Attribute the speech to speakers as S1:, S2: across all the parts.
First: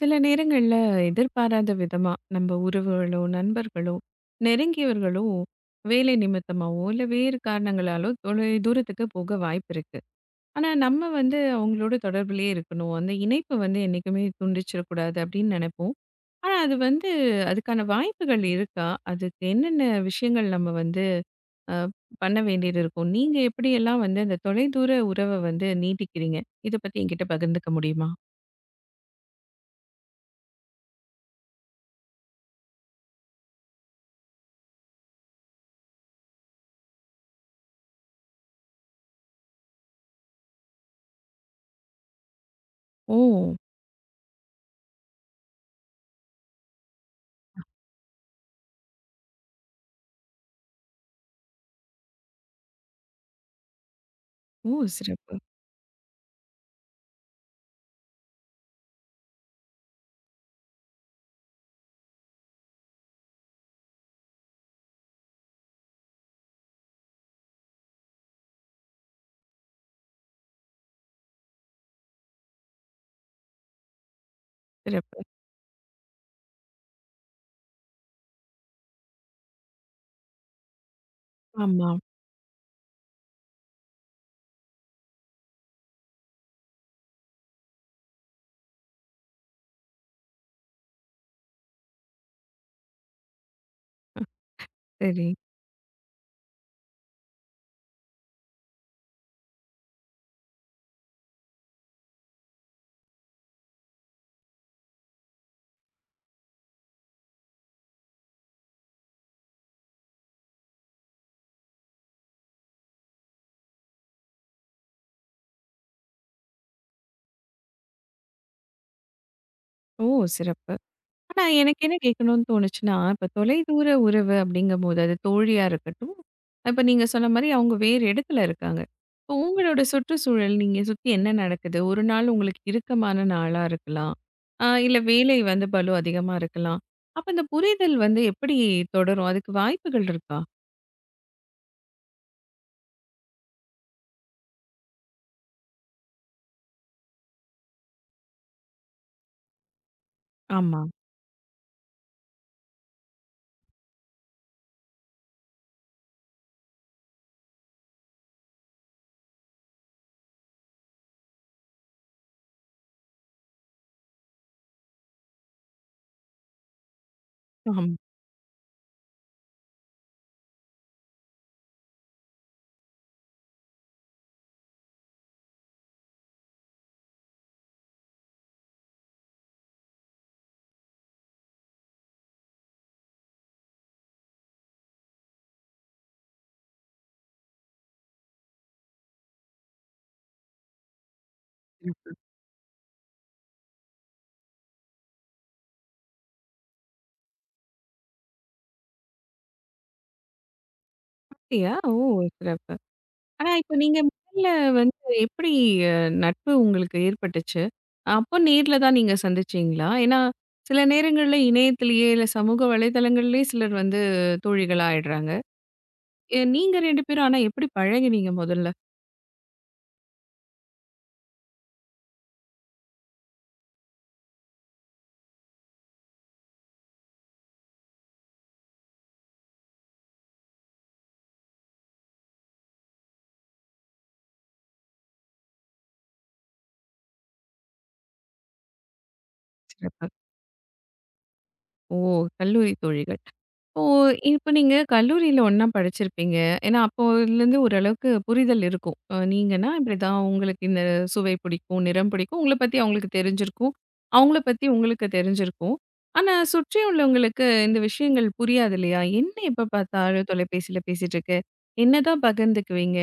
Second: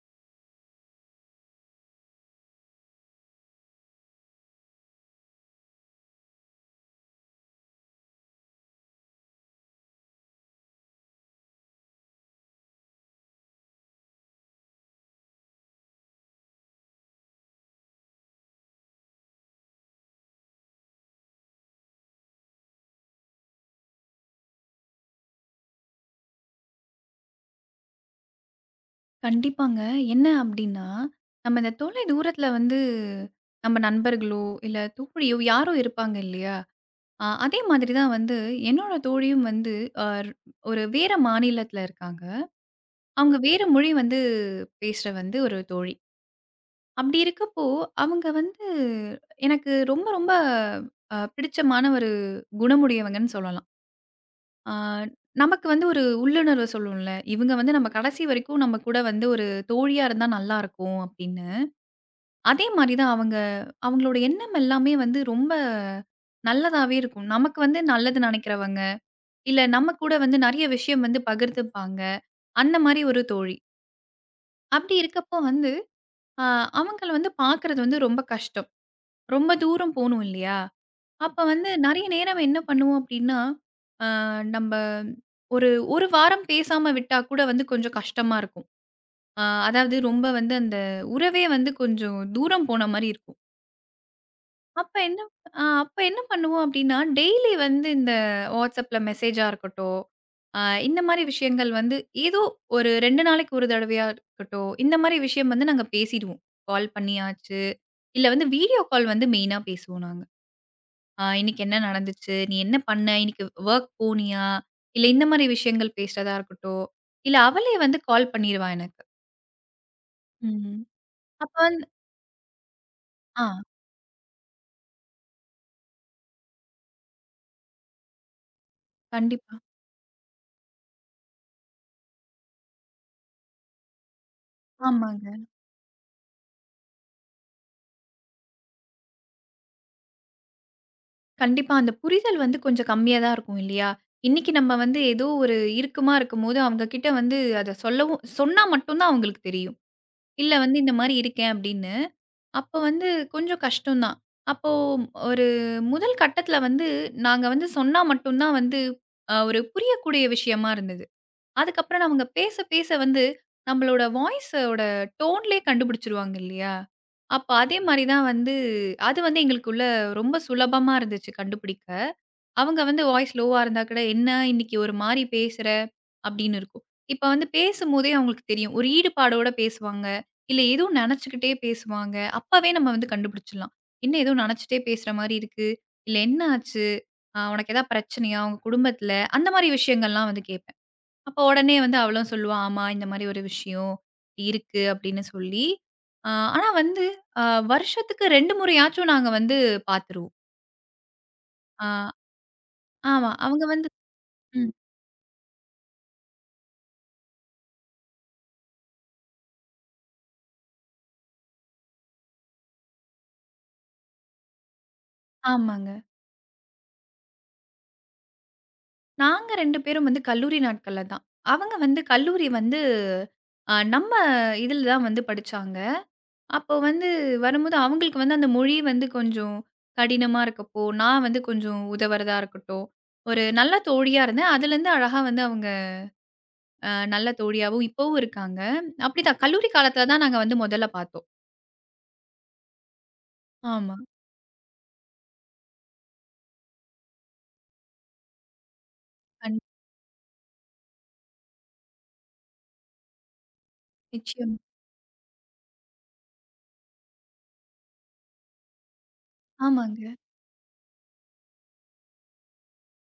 S1: சில நேரங்கள்ல எதிர்பாராத விதமா நம்ம உறவுகளோ, நண்பர்களோ, நெருங்கியவர்களோ வேலை நிமித்தமாவோ, இல்ல வேறு காரணங்களாலோ தொலை தூரத்துக்கு போக வாய்ப்பு இருக்கு. ஆனா நம்ம வந்து அவங்களோட தொடர்பிலேயே இருக்கணும். அந்த இணைப்பு வந்து என்னைக்குமே துண்டிச்சிடக்கூடாது அப்படின்னு நினைப்போம். ஆனா அது வந்து அதுக்கான வாய்ப்புகள் இருக்கா? அதுக்கு என்னென்ன விஷயங்கள் நம்ம வந்து அ பண்ண வேண்டியது இருக்கும்? நீங்க எப்படியெல்லாம் வந்து அந்த தொலைதூர உறவ வந்து நீட்டிக்கிறீங்க? இத பத்தி என்கிட்ட பகிர்ந்துக்க முடியுமா?
S2: கண்டிப்பாங்க. என்ன அப்டின்னா, நம்ம இந்த தொலை தூரத்தில வந்து நம்ம நண்பர்களோ, இல்ல தோழியோ யாரோ இருப்பாங்க இல்லையா? அதே மாதிரி தான் வந்து என்னோட தோழியும் வந்து அ ஒரு வேற மாநிலத்தில இருக்காங்க.
S1: ஓ!
S2: அவங்க வேற மொழி வந்து பேசுற வந்து ஒரு தோழி. அப்டி இருக்கப்போ, அவங்க வந்து எனக்கு ரொம்ப ரொம்ப பிடிச்சமான ஒரு குணமுடையவங்கன்னு சொல்லலாம்.
S1: ஓ!
S2: ஆ
S1: சிறப்பு,
S2: நமக்கு வந்து ஒரு உள்ளுணர்வு சொல்லுவோம்ல, இவங்க வந்து நம்ம கடைசி வரைக்கும் நம்ம கூட வந்து ஒரு தோழியா இருந்தா நல்லாருக்கும் அப்டின்னு. அதே மாரி தான் அவங்க அவங்களோட எண்ணம் எல்லாமே வந்து ரொம்ப நல்லதாவே இருக்கும். நமக்கு வந்து நல்லது நெனைக்கிறவங்க, இல்ல நம்ம கூட வந்து நெறைய விஷயம் வந்து பகிர்ந்துப்பாங்க. அந்த மாரி ஒரு தோழி. அப்படி
S1: சிறப்பு.
S2: இருக்கப்போ வந்து அ அவங்கள வந்து பார்க்கறது வந்து ரொம்ப கஷ்டம். ரொம்ப தூரம் போணும் இல்லையா? அப்ப வந்து
S1: ஆமா.
S2: நெறைய நேரம் என்ன பண்ணுவோம் அப்படின்னா, அ நம்ப ஒரு 1 வாரம் பேசாம விட்டா கூட வந்து கொஞ்சம் கஷ்டமா இருக்கும். அ அதாவது ரொம்ப வந்து அந்த உறவே வந்து கொஞ்சம் தூரம் போன மாரி இருக்கும். அப்ப என்ன
S1: சரி.
S2: அப்ப என்ன பண்ணுவோம் அப்டின்னா, டெய்லி வந்து இந்த WhatsAppல மெசேஜா இருக்கட்டும், அ இந்த மாரி விஷயங்கள் வந்து ஏதோ ஒரு 2 நாளைக்கு ஒரு தடவையா இருக்கட்டும், இந்த மாரி விஷயம் வந்து நாங்க பேசிடுவோம். கால் பண்ணியாச்சு, இல்ல வந்து வீடியோ கால் வந்து மெயினா பேசுவோம் நாங்க. இன்னைக்கு என்ன நடந்துச்சு? நீ என்ன பண்ண? இன்னைக்கு வொர்க் போனியா? இல்ல இந்த மாரி விஷயங்கள் பேசுறதா இருக்கட்டும், இல்ல அவளே வந்து கால் பண்ணிருவா எனக்கு.
S1: ஓ! சிறப்பு.
S2: ம்.
S1: ஆனா
S2: அப்ப
S1: எனக்கு
S2: வந்து
S1: என்ன கேட்கணும்னு தோணுச்சுன்னா, இப்ப
S2: ஆ
S1: தொலைதூர உறவு அப்படிங்கும்போது, அது தோழியா இருக்கட்டும், இப்ப நீங்க சொன்ன மாரி அவங்க வேறு இடத்துல இருக்காங்க. இப்போ
S2: கண்டிப்பா.
S1: உங்களோட சுற்றுச்சூழல் நீங்க சுத்தி என்ன நடக்குது? ஒரு நாள் உங்களுக்கு இறுக்கமான நாளா இருக்கலாம். இல்ல
S2: ஆமாங்க.
S1: வேலை வந்து பளு அதிகமா இருக்கலாம். அப்ப இந்த புரிதல் வந்து எப்படி தொடரும்? அதுக்கு வாய்ப்புகள் இருக்கா?
S2: கண்டிப்பா. அந்த புரிதல் வந்து கொஞ்சம் கம்மியா தான் இருக்கும் இல்லையா? இன்னைக்கு நம்ம வந்து ஏதோ ஒரு இறுக்கமா இருக்கும்போது, அவங்க கிட்ட வந்து அத சொல்லவும் சொன்னா மட்டும் தான் அவங்களுக்கு தெரியும். இல்ல வந்து
S1: ஆமா.
S2: இந்த மாரி இருக்கேன் அப்படின்னு. அப்ப வந்து கொஞ்சம் கஷ்டம் தான். அப்போ ஒரு முதல் கட்டத்துல வந்து நாங்க வந்து சொன்னா மட்டும் தான் வந்து ஒரு புரியக்கூடிய விஷயமா இருந்தது. அதுக்கப்புறம் அவங்க பேச பேச வந்து நம்மளோட வாய்ஸோட டோன்லயே கண்டுபிடிச்சுருவாங்க இல்லையா? அப்ப அதே
S1: ஆமா.
S2: மாரி தான் வந்து அது வந்து எங்களுக்குள்ள ரொம்ப சுலபமா இருந்துச்சு கண்டுபிடிக்க. அவங்க வந்து வாய்ஸ் லோவா இருந்தா கூட, "என்ன இன்னைக்கு ஒரு மாரி பேசுற?" அப்படின்னு இருக்கும். இப்ப வந்து பேசும்போதே அவங்களுக்கு தெரியும். ஒரு ஈடுபாடோட பேசுவாங்க. இல்ல ஏதோ நெனச்சுக்கிட்டே பேசுவாங்க. அப்பவே நம்ம வந்து கண்டுபிடிச்சிடலாம். "என்ன ஏதோ நெனச்சுட்டே பேசுற மாரி இருக்கு. இல்ல என்ன ஆச்சு? உனக்கு ஏதாவது பிரச்சனையா உங்க குடும்பத்துல?" அந்த மாரி விஷயங்கள்லாம் வந்து கேட்பேன். அப்போ உடனே வந்து
S1: சிறப்பு.
S2: அவளும் சொல்லுவா, "ஆமா, இந்த மாரி ஒரு விஷயம் இருக்கு." அப்படின்னு சொல்லி. அ ஆனா வந்து அ வருஷத்துக்கு 2 முறையாச்சும் நாங்க வந்து பார்த்துருவோம்.
S1: அப்படியா?
S2: ஆ
S1: ஓ! சிறப்பு.
S2: ஆமா.
S1: ஆனா,
S2: அவங்க
S1: இப்ப
S2: வந்து
S1: நீங்க முதல்ல
S2: ம்.
S1: வந்து எப்படி அ நட்பு உங்களுக்கு ஏற்பட்டுச்சு? அப்போ நேர்ல தான் நீங்க சந்திச்சீங்களா? ஏன்னா, சில நேரங்கள்ல இணையத்திலேயே, இல்ல சமூக வலைதளங்கள்லயே சிலர் வந்து தோழிகளா ஆயிடுறாங்க.
S2: ஆமாங்க.
S1: நீங்க 2 பேரும் ஆனா எப்படி பழகுனீங்க முதல்ல?
S2: நாங்க 2 பேரும் வந்து கல்லூரி நாட்கள்ல தான். அவங்க வந்து கல்லூரி வந்து நம்ம இதில தான் வந்து படிச்சாங்க. அப்போ வந்து வரும்போது அவங்களுக்கு வந்து அந்த மொழி வந்து கொஞ்சம் கடினமா இருக்கப்போ, நான் வந்து கொஞ்சம் உதவுறதா இருக்கட்டும், ஒரு நல்ல தோழியா இருந்தேன். அதுலேருந்து அழகா வந்து அவங்க நல்ல தோழியாவும் இப்பவும் இருக்காங்க. அப்படிதான் கல்லூரி
S1: சிறப்பு.
S2: காலத்தில தான் நாங்க வந்து முதல்ல பார்த்தோம்.
S1: ஓ! கல்லூரி தோழிகள். இப்போ
S2: ஆமா.
S1: இப்ப நீங்க கல்லூரியில ஒண்ணா படிச்சிருப்பீங்க. ஏன்னா அப்போலேருந்து ஓரளவுக்கு புரிதல் இருக்கும்.
S2: கண்
S1: நீங்கன்னா இப்படிதான் உங்களுக்கு இந்த சுவை பிடிக்கும், நிறம் பிடிக்கும். உங்கள பத்தி அவங்களுக்கு தெரிஞ்சிருக்கும். அவங்கள
S2: நிச்சயம்.
S1: பத்தி உங்களுக்கு தெரிஞ்சிருக்கும். ஆனா சுற்றி உள்ளவங்களுக்கு இந்த விஷயங்கள் புரியாது இல்லையா? என்ன எப்ப
S2: ஆமாங்க.
S1: பார்த்தாலும் தொலைபேசியில பேசிட்டு இருக்க? என்னதான் பகிர்ந்துக்குவீங்க?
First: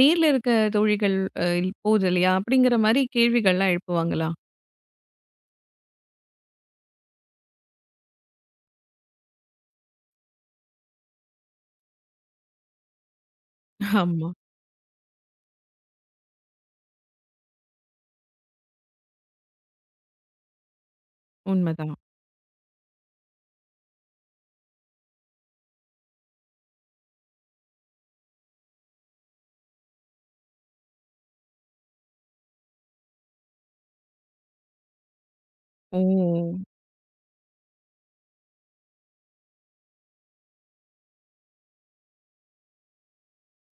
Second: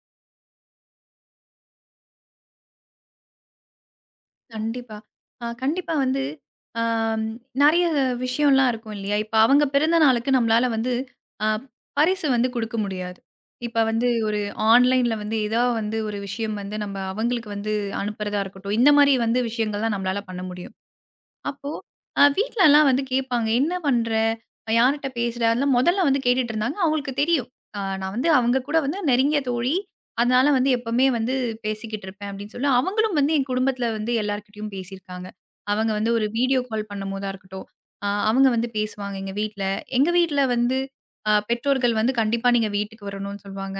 S1: நேர்ல இருக்க தோழிகள் அ போது இல்லையா? அப்படிங்கிற மாரி கேள்விகள்லாம் எழுப்புவாங்களா?
S2: கண்டிப்பா. கண்டிப்பா வந்து ஆம் நெறைய விஷயம்லாம் இருக்கும் இல்லையா? இப்ப அவங்க பிறந்த நாளுக்கு நம்மளால வந்து அ பரிசு வந்து குடுக்க முடியாது. இப்ப வந்து
S1: ஆமா.
S2: ஒரு ஆன்லைன்ல வந்து ஏதா வந்து ஒரு விஷயம் வந்து நம்ம அவங்களுக்கு வந்து அனுப்புறதா இருக்கட்டும். இந்த மாரி வந்து விஷயங்கள் தான் நம்மளால பண்ண முடியும். அப்போ
S1: உண்மதான்.
S2: வீட்லலாம் வந்து கேட்பாங்க. "என்ன பண்ற? யார்ட்ட பேசுற?" அதெல்லாம் மொதல்ல வந்து கேட்டுட்டு இருந்தாங்க. அவங்களுக்கு தெரியும். நான் வந்து அவங்க கூட வந்து நெருங்கிய தோழி. அதனால வந்து எப்பவுமே வந்து பேசிக்கிட்டு இருப்பேன் அப்படின்னு சொல்லி, அவங்களும் வந்து என் குடும்பத்தில வந்து எல்லார்கிட்டயும் பேசியிருக்காங்க. அவங்க வந்து ஒரு வீடியோ
S1: ஓ!
S2: கால் பண்ணும்போதா இருக்கட்டும், அவங்க வந்து பேசுவாங்க எங்க வீட்ல. எங்க வீட்ல வந்து பெற்றோர்கள் வந்து "கண்டிப்பா நீங்க வீட்டுக்கு வரணும்னு" சொல்லுவாங்க.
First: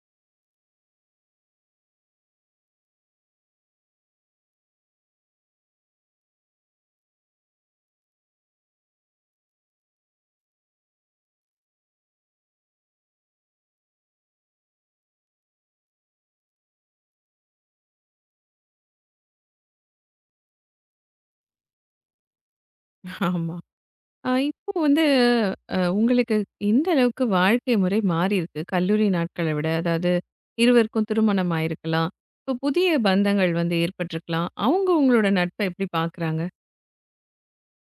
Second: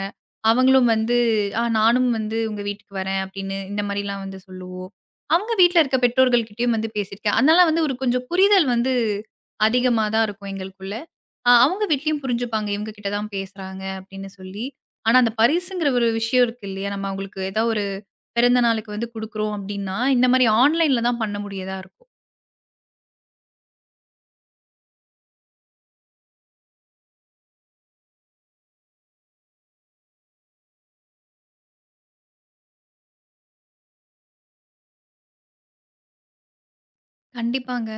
S2: அவங்களும் வந்து "ஆ நானும் வந்து உங்க வீட்டுக்கு வரேன்" அப்படின்னு இந்த மாரிலாம் வந்து சொல்லுவோம். அவங்க வீட்ல இருக்க பெற்றோர்கள்கிட்டயும் வந்து பேசியிருக்கேன். அதனால வந்து ஒரு கொஞ்சம் புரிதல் வந்து அதிகமா தான் இருக்கும் எங்களுக்குள்ள. அவங்க வீட்லயும் புரிஞ்சுப்பாங்க. இவங்க கிட்ட தான் பேசுறாங்க அப்படின்னு சொல்லி. ஆனா அந்த பரிசுங்கிற ஒரு விஷயம் இருக்கு இல்லையா? நம்ம அவங்களுக்கு ஏதாவது ஒரு பிறந்த நாளுக்கு வந்து குடுக்குறோம் அப்படின்னா, இந்த மாரி ஆன்லைன்ல தான் பண்ண முடியதா இருக்கும்.
S1: ஆமா. ஆ, இப்போ வந்து உங்களுக்கு எந்த அளவுக்கு வாழ்க்கை முறை மாறி இருக்கு? கல்லூரி நாட்கள விட. அதாவது இருவருக்கும் திருமணம் ஆயிருக்கலாம். இப்போ புதிய பந்தங்கள் வந்து ஏற்பட்டிருக்கலாம். அவங்க உங்களோட நட்ப எப்படி பார்க்குறாங்க?
S2: கண்டிப்பாங்க.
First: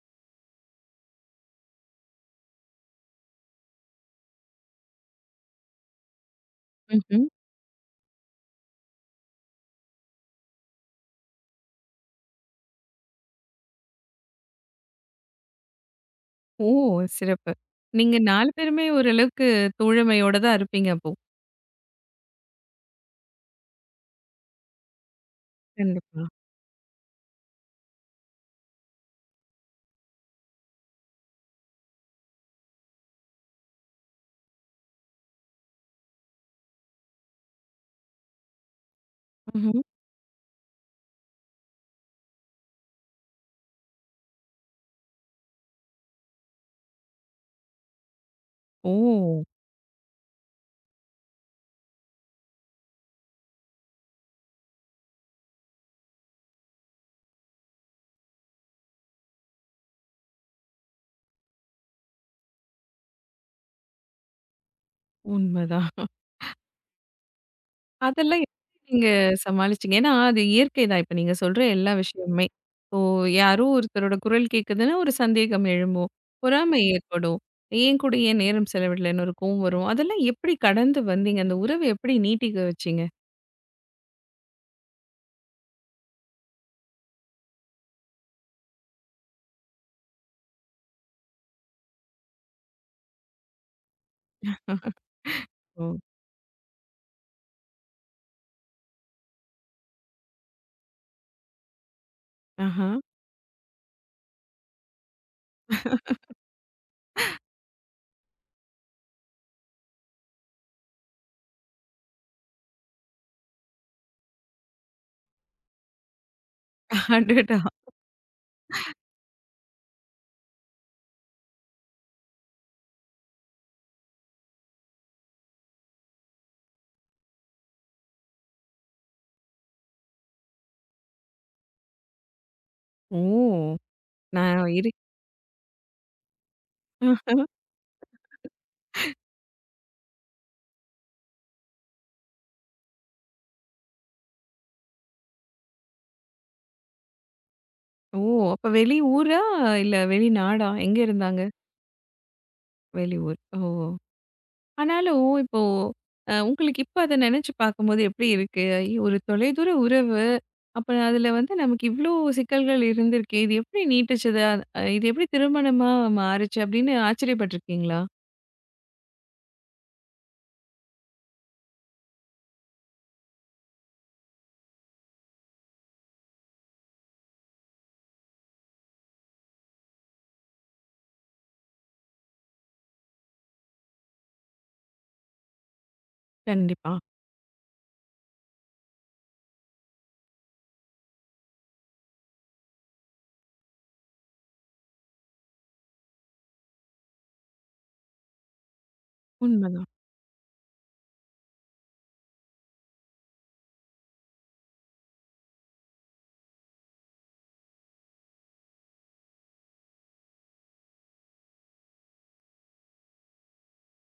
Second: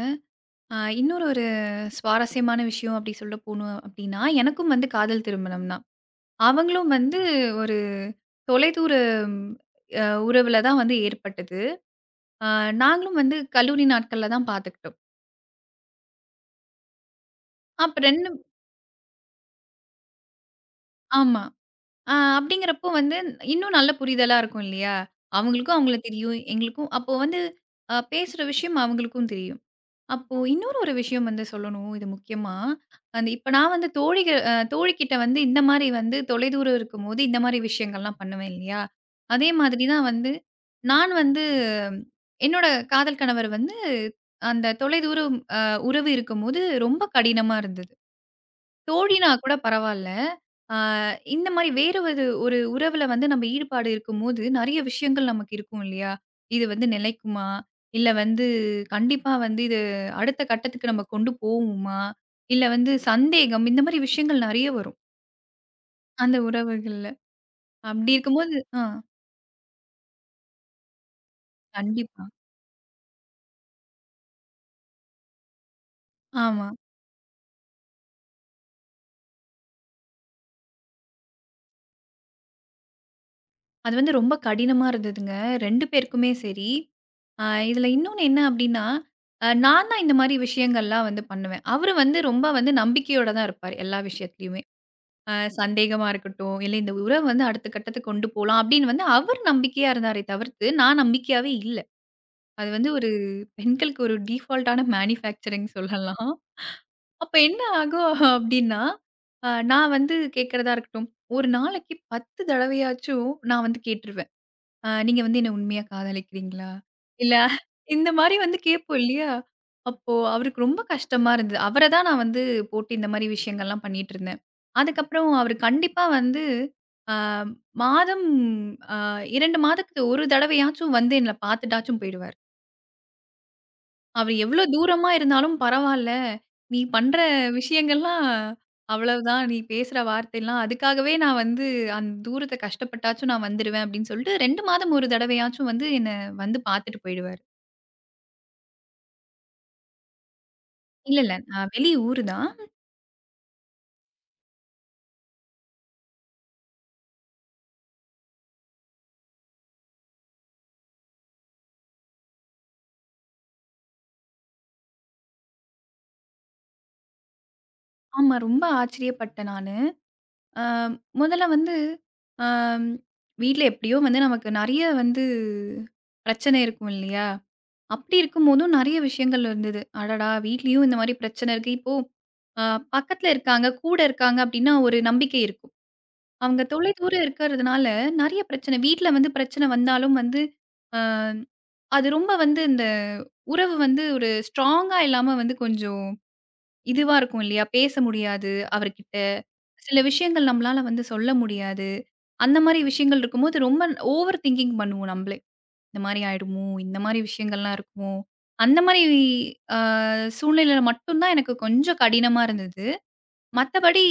S2: இன்னொரு சுவாரஸ்யமான விஷயம் அப்படி சொல்ல போணும் அப்படின்னா, எனக்கும் வந்து காதல் திருமணம் தான். அவங்களும் வந்து
S1: ம்ஹ்ம்.
S2: ஒரு தொலைதூர உறவுல தான் வந்து ஏற்பட்டது. ஆ நாங்களும் வந்து கல்லூரி நாட்கள்ல தான் பார்த்துக்கிட்டோம்.
S1: ஓ! சிறப்பு.
S2: அப்ப
S1: நீங்க
S2: 2
S1: 4 பேருமே ஓரளவுக்கு தோழமையோட தான் இருப்பீங்க அப்போ.
S2: ஆமா. அப்படிங்கிறப்போ வந்து இன்னும் நல்ல புரிதலா இருக்கும் இல்லையா? அவங்களுக்கும் அவங்கள
S1: கண்டிப்பா.
S2: தெரியும். எங்களுக்கும் அப்போ வந்து பேசுற விஷயம் அவங்களுக்கும் தெரியும். அப்போ இன்னொரு விஷயம் வந்து சொல்லணும் இது முக்கியமா. அந்த இப்ப நான் வந்து தோழிகிட்ட வந்து இந்த மாரி வந்து தொலைதூரம் இருக்கும்போது இந்த மாரி விஷயங்கள்லாம் பண்ணுவேன் இல்லையா? அதே
S1: ம்ஹ்ம்.
S2: மாதிரி தான் வந்து நான் வந்து என்னோட காதல் கணவர் வந்து அந்த தொலைதூரம் உறவு இருக்கும்போது ரொம்ப கடினமா இருந்தது. தோழினா
S1: ஓ!
S2: கூட பரவால்ல. ஆ இந்த மாரி வேற ஒரு ஒரு உறவுல வந்து நம்ம ஈடுபாடு இருக்கும்போது, நெறைய விஷயங்கள் நமக்கு இருக்கும் இல்லையா? இது வந்து நிலைக்குமா? இல்ல வந்து கண்டிப்பா வந்து இது அடுத்த கட்டத்துக்கு நம்ம கொண்டு போவுமா? இல்ல வந்து சந்தேகம், இந்த மாரி விஷயங்கள் நெறைய வரும்.
S1: உண்மதான்.
S2: அந்த உறவுகள்ல. அப்டி
S1: அதெல்லாம் எப்படி
S2: இருக்கும்போது
S1: நீங்க சமாளிச்சீங்க? ஏன்னா, அது இயற்கை தான். இப்ப நீங்க சொல்ற எல்லா
S2: கண்டிப்பா.
S1: விஷயமுமே. இப்போ யாரோ ஒருத்தரோட குரல் கேட்குதுன்னா, ஒரு சந்தேகம் எழும்பும்.
S2: ஆமா.
S1: பொறாமை ஏற்படும். ஏன் கூட ஏன் நேரம் செலவிடலன்னு ஒரு கோவம் வரும். அதெல்லாம் எப்படி கடந்து வந்தீங்க? அந்த உறவ எப்படி நீட்டிக்க வச்சீங்க?
S2: அது வந்து ரொம்ப கடினமா இருந்ததுங்க. 2 பேருக்குமே சரி. அ இதுல இன்னொன்னு என்ன அப்டின்னா, நான் தான் இந்த மாரி விஷயங்கள்லாம் வந்து பண்ணுவேன். அவரு வந்து ரொம்ப வந்து நம்பிக்கையோட தான் இருப்பாரு எல்லா விஷயத்துலயுமே. அ
S1: ஓ!
S2: சந்தேகமா இருக்கட்டும், இல்ல இந்த உறவ வந்து அடுத்த கட்டத்துக்கு கொண்டு போலாம் அப்டின்னு வந்து அவர் நம்பிக்கையா இருந்தாரே தவிர்த்து, நான் நம்பிக்கையாவே இல்ல. அது
S1: ஆஹா!
S2: வந்து ஒரு பெண்களுக்கு ஒரு டிஃபால்ட்டான மேனுஃபேக்சரிங் சொல்லலாம். அப்ப என்ன ஆகும் அப்டின்னா, நான் வந்து கேட்கறதா இருக்கட்டும், ஒரு நாளைக்கு 10 தடவையாச்சும் நான் வந்து கேட்டுருவேன். நீங்க வந்து என்ன உண்மையா காதலிக்கிறீங்களா? இல்ல
S1: அடடா!
S2: இந்த மாரி வந்து கேட்போம் இல்லையா? அப்போ அவருக்கு ரொம்ப கஷ்டமா இருந்தது. அவர தான் நான் வந்து போட்டு இந்த மாரி விஷயங்கள்லாம் பண்ணிட்டுருந்தேன். அதுக்கப்புறம் அவரு கண்டிப்பா வந்து ஆ மாதம் ஆ 2 மாதத்துக்கு ஒரு தடவையாச்சும் வந்து என்ன பார்த்துட்டாச்சும் போயிடுவாரு.
S1: ஓ!
S2: அவர்
S1: நான்
S2: எவ்ளோ
S1: இரு
S2: தூரமா இருந்தாலும் பரவால்ல. நீ பண்ற விஷயங்கள்லாம் அவ்வளவுதான். நீ பேசுற வார்த்தைலாம் அதுக்காகவே நான் வந்து அந்த தூரத்த கஷ்டப்பட்டாச்சும் நான் வந்துருவேன் அப்படின்னு சொல்லிட்டு 2 மாதம் ஒரு தடவையாச்சும் வந்து என்ன வந்து பார்த்துட்டு போயிடுவாரு.
S1: ஓ! அப்ப வெளி ஊரா? இல்ல வெளிநாடா? எங்க
S2: இல்ல, இல்ல.
S1: இருந்தாங்க?
S2: நான் வெளி ஊரு தான்.
S1: வெளியூர். ஓ! ஆனாலும், இப்போ உங்களுக்கு இப்ப அத நெனச்சு பார்க்கும்போது எப்படி இருக்கு? ஐயோ! ஒரு தொலைதூர உறவு. அப்ப அதுல வந்து நமக்கு இவ்ளோ சிக்கல்கள் இருந்திருக்கே! இது எப்படி நீட்டிச்சது? அ இது எப்படி திருமணமா மாறுச்சு? அப்படின்னு ஆச்சரியப்பட்டுருக்கீங்களா?
S2: ஆமா ரொம்ப ஆச்சரியப்பட்டேன் நானு. அ முதல்ல வந்து அம் வீட்ல எப்படியோ வந்து நமக்கு நெறைய வந்து பிரச்சனை இருக்கும் இல்லையா? அப்படி இருக்கும்போதும் நெறைய விஷயங்கள் இருந்தது. அடடா! வீட்லயும் இந்த மாரி பிரச்சனை இருக்கு. இப்போ அ பக்கத்துல இருக்காங்க, கூட இருக்காங்க அப்டின்னா ஒரு நம்பிக்கை இருக்கும். அவங்க தொலை
S1: கண்டிப்பா.
S2: தூரம் இருக்கிறதுனால நெறைய பிரச்சனை வீட்ல வந்து பிரச்சனை வந்தாலும் வந்து, அ அது ரொம்ப வந்து இந்த உறவு வந்து ஒரு ஸ்ட்ராங்கா இல்லாம வந்து கொஞ்சம் இதுவா இருக்கும் இல்லையா? பேச முடியாது அவர்கிட்ட.
S1: உண்மதான்.
S2: சில விஷயங்கள் நம்மளால வந்து சொல்ல முடியாது. அந்த மாரி விஷயங்கள் இருக்கும்போது ரொம்ப ஓவர் திங்கிங் பண்ணுவோம் நம்மளே. இந்த மாரி ஆயிடுமோ? இந்த மாரி விஷயங்கள்லாம் இருக்குமோ? அந்த மாரி அ சூழ்நிலையில மட்டும் தான் எனக்கு கொஞ்சம் கடினமா இருந்தது. மத்தபடி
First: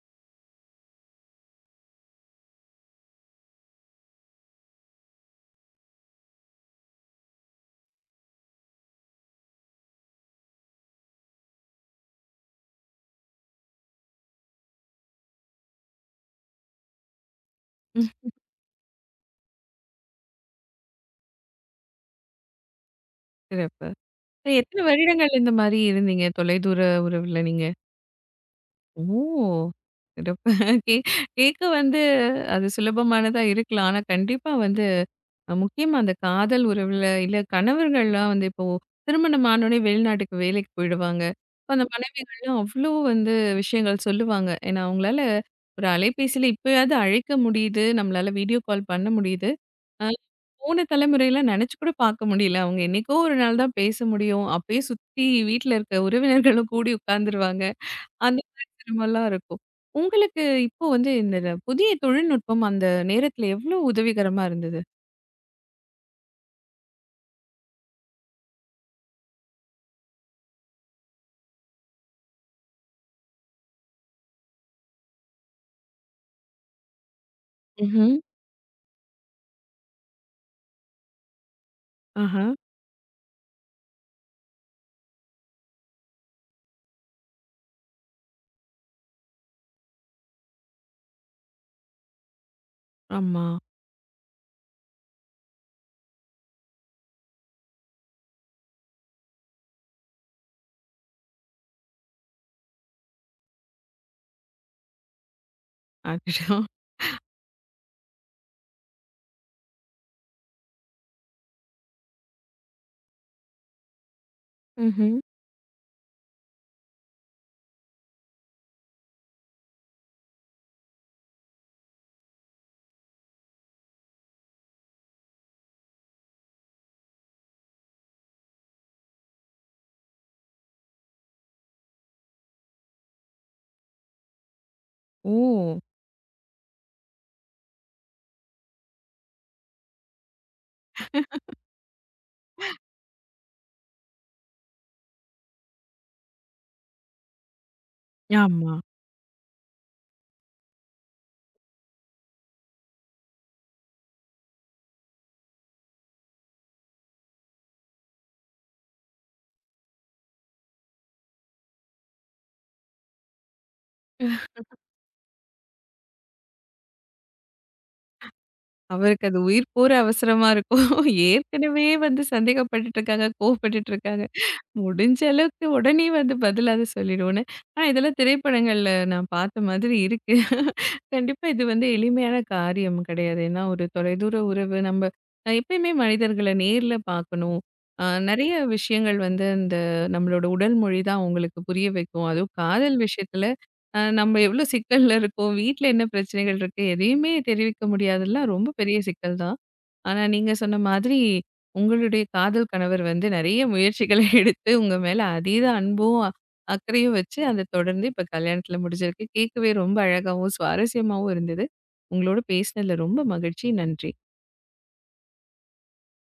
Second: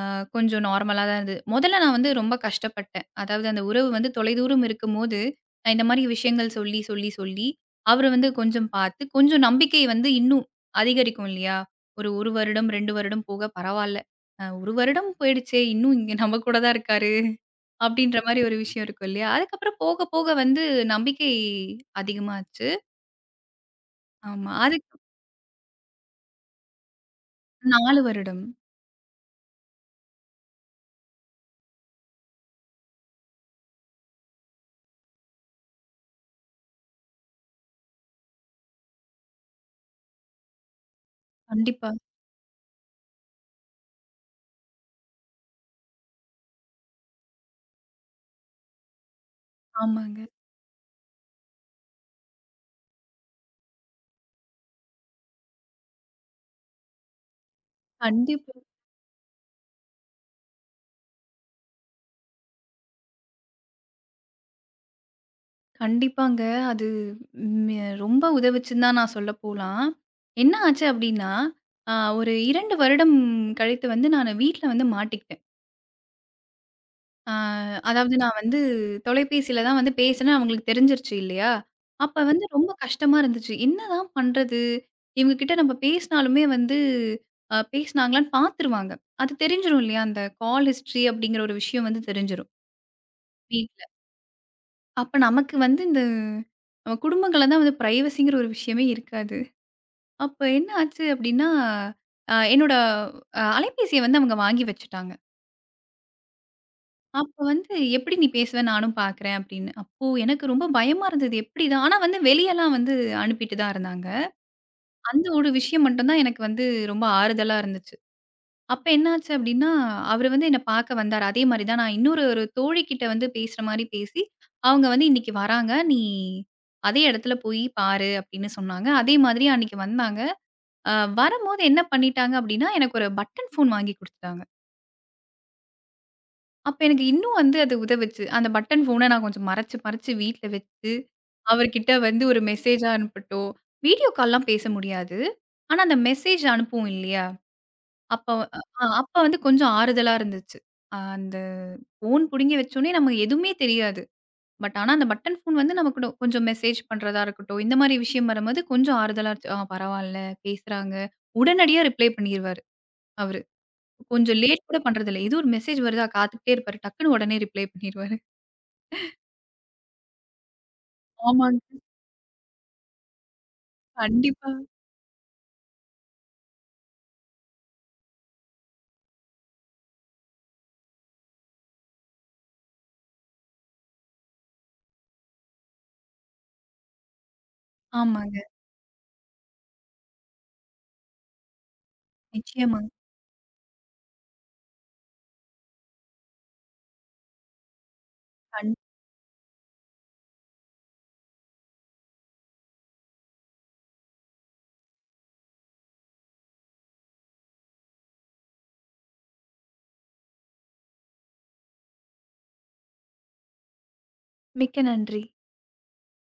S2: கொஞ்சம் நார்மலா தான் இருந்தது. மொதல்ல நான் வந்து ரொம்ப கஷ்டப்பட்டேன். அதாவது அந்த உறவு வந்து தொலைதூரம் இருக்கும்போது, நான் இந்த மாரி விஷயங்கள் சொல்லி, சொல்லி, சொல்லி அவரு வந்து கொஞ்சம் பார்த்து, கொஞ்சம் நம்பிக்கை வந்து இன்னும் அதிகரிக்கும் இல்லையா? ஒரு 1 வருடம், 2 வருடம் போக பரவால்ல. 1 வருடம் போயிடுச்சே! இன்னும் இங்க நம்ம கூட தான் இருக்காரு. அப்படின்ற
S1: ம்.
S2: மாரி ஒரு விஷயம் இருக்கும் இல்லையா? அதுக்கப்புறம் போக, போக வந்து நம்பிக்கை அதிகமாச்சு.
S1: சிறப்பு.
S2: ஆமா.
S1: எத்தன
S2: அதுக்கு
S1: வருடங்கள் இந்த மாரி இருந்தீங்க? தொலைதூர உறவுல நீங்க?
S2: 4 வருடம்.
S1: ஓ! சிறப்பு. கே கேட்க வந்து அது சுலபமானதா இருக்கலாம். ஆனா, கண்டிப்பா வந்து முக்கியமா அந்த காதல் உறவுல, இல்ல கணவர்கள்லாம் வந்து இப்போ திருமணமான உடனே வெளிநாட்டுக்கு வேலைக்கு போயிடுவாங்க. அப்ப அந்த
S2: கண்டிப்பா.
S1: மனைவிகள்லாம் அவ்ளோ வந்து விஷயங்கள் சொல்லுவாங்க. ஏன்னா அவங்களால ஒரு அலைபேசியில இப்பயாவது அழைக்க முடியுது, நம்மளால வீடியோ கால் பண்ண முடியுது. அ
S2: ஆமாங்க.
S1: போன தலைமுறையில நெனச்சு கூட பார்க்க முடியல. அவங்க என்னைக்கோ ஒரு நாள் தான் பேச முடியும். அப்பயே சுத்தி வீட்ல இருக்க உறவினர்களும் கூடி உட்கார்ந்துருவாங்க. அந்த
S2: கண்டிப்
S1: மாதிரி சிரமம்லாம் இருக்கும். உங்களுக்கு இப்போ வந்து இந்த புதிய தொழில்நுட்பம் அந்த நேரத்துல எவ்ளோ உதவிகரமா இருந்தது?
S2: கண்டிப்பாங்க. அது ம் ரொம்ப உதவுச்சுன்னு தான் நான் சொல்ல போலாம். என்ன ஆச்சு அப்டின்னா, அ ஒரு 2 வருடம் கழித்து வந்து நானு வீட்ல வந்து மாட்டிக்கிட்டேன். அ
S1: ம்ஹ்ம்.
S2: அதாவது நான் வந்து தொலைபேசியில தான் வந்து பேசினேன் அவங்களுக்கு தெரிஞ்சிருச்சு இல்லையா? அப்ப
S1: ஆஹா.
S2: வந்து ரொம்ப கஷ்டமா இருந்துச்சு. என்னதான் பண்றது? இவங்க கிட்ட நம்ம பேசினாலுமே வந்து பேசினாங்களான்னு பார்த்துருவாங்க. அது தெரிஞ்சிரும் இல்லையா? அந்த கால் ஹிஸ்டரி அப்படிங்கிற ஒரு விஷயம் வந்து தெரிஞ்சிரும்.
S1: ஆமா.
S2: அப்ப நமக்கு வந்து இந்த நம்ம குடும்பங்கள்ல தான் வந்து பிரைவசிங்கிற ஒரு விஷயமே இருக்காது. அப்ப என்ன ஆச்சு அப்டின்னா, அ என்னோட அ அலைபேசிய வந்து அவங்க வாங்கி வச்சுட்டாங்க.
S1: அச்சச்சோ!
S2: அப்ப வந்து "எப்டி நீ பேசுவ நானும் பார்க்குறேன்" அப்டின்னு. அப்போ எனக்கு ரொம்ப பயமா இருந்தது எப்டிதான் ஆனா வந்து வெளியலாம் வந்து அனுப்பிட்டு தான் இருந்தாங்க.
S1: ம்ஹ்ம்.
S2: அந்த ஒரு விஷயம் மட்டும் தான் எனக்கு வந்து ரொம்ப ஆறுதலா இருந்துச்சு. அப்ப என்னாச்சு அப்டின்னா, அவரு வந்து என்ன பாக்க வந்தாரு. அதே மாரி தான் நான் இன்னொரு தோழிகிட்ட வந்து பேசுற மாரி பேசி, அவங்க வந்து "இன்னைக்கு வராங்க. நீ அதே இடத்துல போய் பாரு" அப்டின்னு சொன்னாங்க. அதே மாதிரி அன்னைக்கு வந்தாங்க. அ வரும்போது என்ன பண்ணிட்டாங்க அப்டின்னா, எனக்கு ஒரு பட்டன் ஃபோன் வாங்கி குடுத்துட்டாங்க.
S1: ஓ!
S2: அப்ப எனக்கு இன்னும் வந்து அது உதவுச்சு. அந்த பட்டன் ஃபோன நான் கொஞ்சம் மறைச்சு, மறைச்சு வீட்ல வச்சு, அவர்கிட்ட வந்து ஒரு மெசேஜா அனுப்பட்டும் வீடியோ கால்லாம் பேச முடியாது. ஆனா அந்த மெசேஜ் அனுப்புவோம் இல்லையா? அப்ப
S1: ஆமா.
S2: அப்ப வந்து கொஞ்சம் ஆறுதலா இருந்துச்சு. அந்த ஃபோன் புடுங்கி வச்சோனே நமக்கு எதுவுமே தெரியாது. பட் ஆனா அந்த பட்டன் ஃபோன் வந்து நமக்கு கொஞ்சம் மெசேஜ் பண்றதா இருக்கட்டும், இந்த மாரி விஷயம் வரும்போது கொஞ்சம் ஆறுதலா இருந்துச்சு. பரவால்ல பேசுறாங்க. உடனடியா ரிப்ளை பண்ணிருவாரு அவரு. கொஞ்சம் லேட் கூட பண்றதில்ல. ஏதோ ஒரு மெசேஜ் வருதா காத்துக்கிட்டே இருப்பாரு. டக்குனு உடனே ரிப்ளை பண்ணிருவாரு.
S1: அவருக்கு அது உயிர் போற அவசரமா இருக்கும்.
S2: ஆமாங்க.
S1: ஏற்கனவே வந்து சந்தேகப்பட்டுட்டு இருக்காங்க, கோவப்பட்டுட்டு இருக்காங்க.
S2: கண்டிப்பா.
S1: முடிஞ்ச அளவுக்கு உடனே வந்து பதில் அத சொல்லிடுவோன்னு. ஆனா இதெல்லாம் திரைப்படங்கள்ல நான் பார்த்த மாதிரி இருக்கு. கண்டிப்பா இது வந்து எளிமையான காரியம் கிடையாது. ஏன்னா, ஒரு தொலைதூர உறவு நம்ம எப்பயுமே மனிதர்கள நேர்ல பார்க்கணும்.
S2: ஆமாங்க.
S1: நெறைய விஷயங்கள் வந்து இந்த நம்மளோட உடல் மொழி தான் அவங்களுக்கு புரிய வைக்கும். அதுவும்
S2: நிச்சயமா.
S1: காதல் விஷயத்துல நம்ம எவ்ளோ சிக்கல்ல இருக்கோம், வீட்ல என்ன பிரச்சனைகள் இருக்கு, எதையுமே தெரிவிக்க முடியாததெல்லாம் ரொம்ப
S2: கண்
S1: பெரிய சிக்கல் தான். ஆனா, நீங்க சொன்ன மாதிரி, உங்களுடைய காதல் கணவர் வந்து நெறைய முயற்சிகள எடுத்து, உங்க மேல அதீத அன்பும், அக்கறையும் வச்சு, அத தொடர்ந்து இப்ப கல்யாணத்துல முடிஞ்சிருக்கு. கேட்கவே ரொம்ப அழகாவும், சுவாரஸ்யமாவும் இருந்தது. உங்களோட பேசினதுல ரொம்ப மகிழ்ச்சி. நன்றி.
S2: மிக்க நன்றி.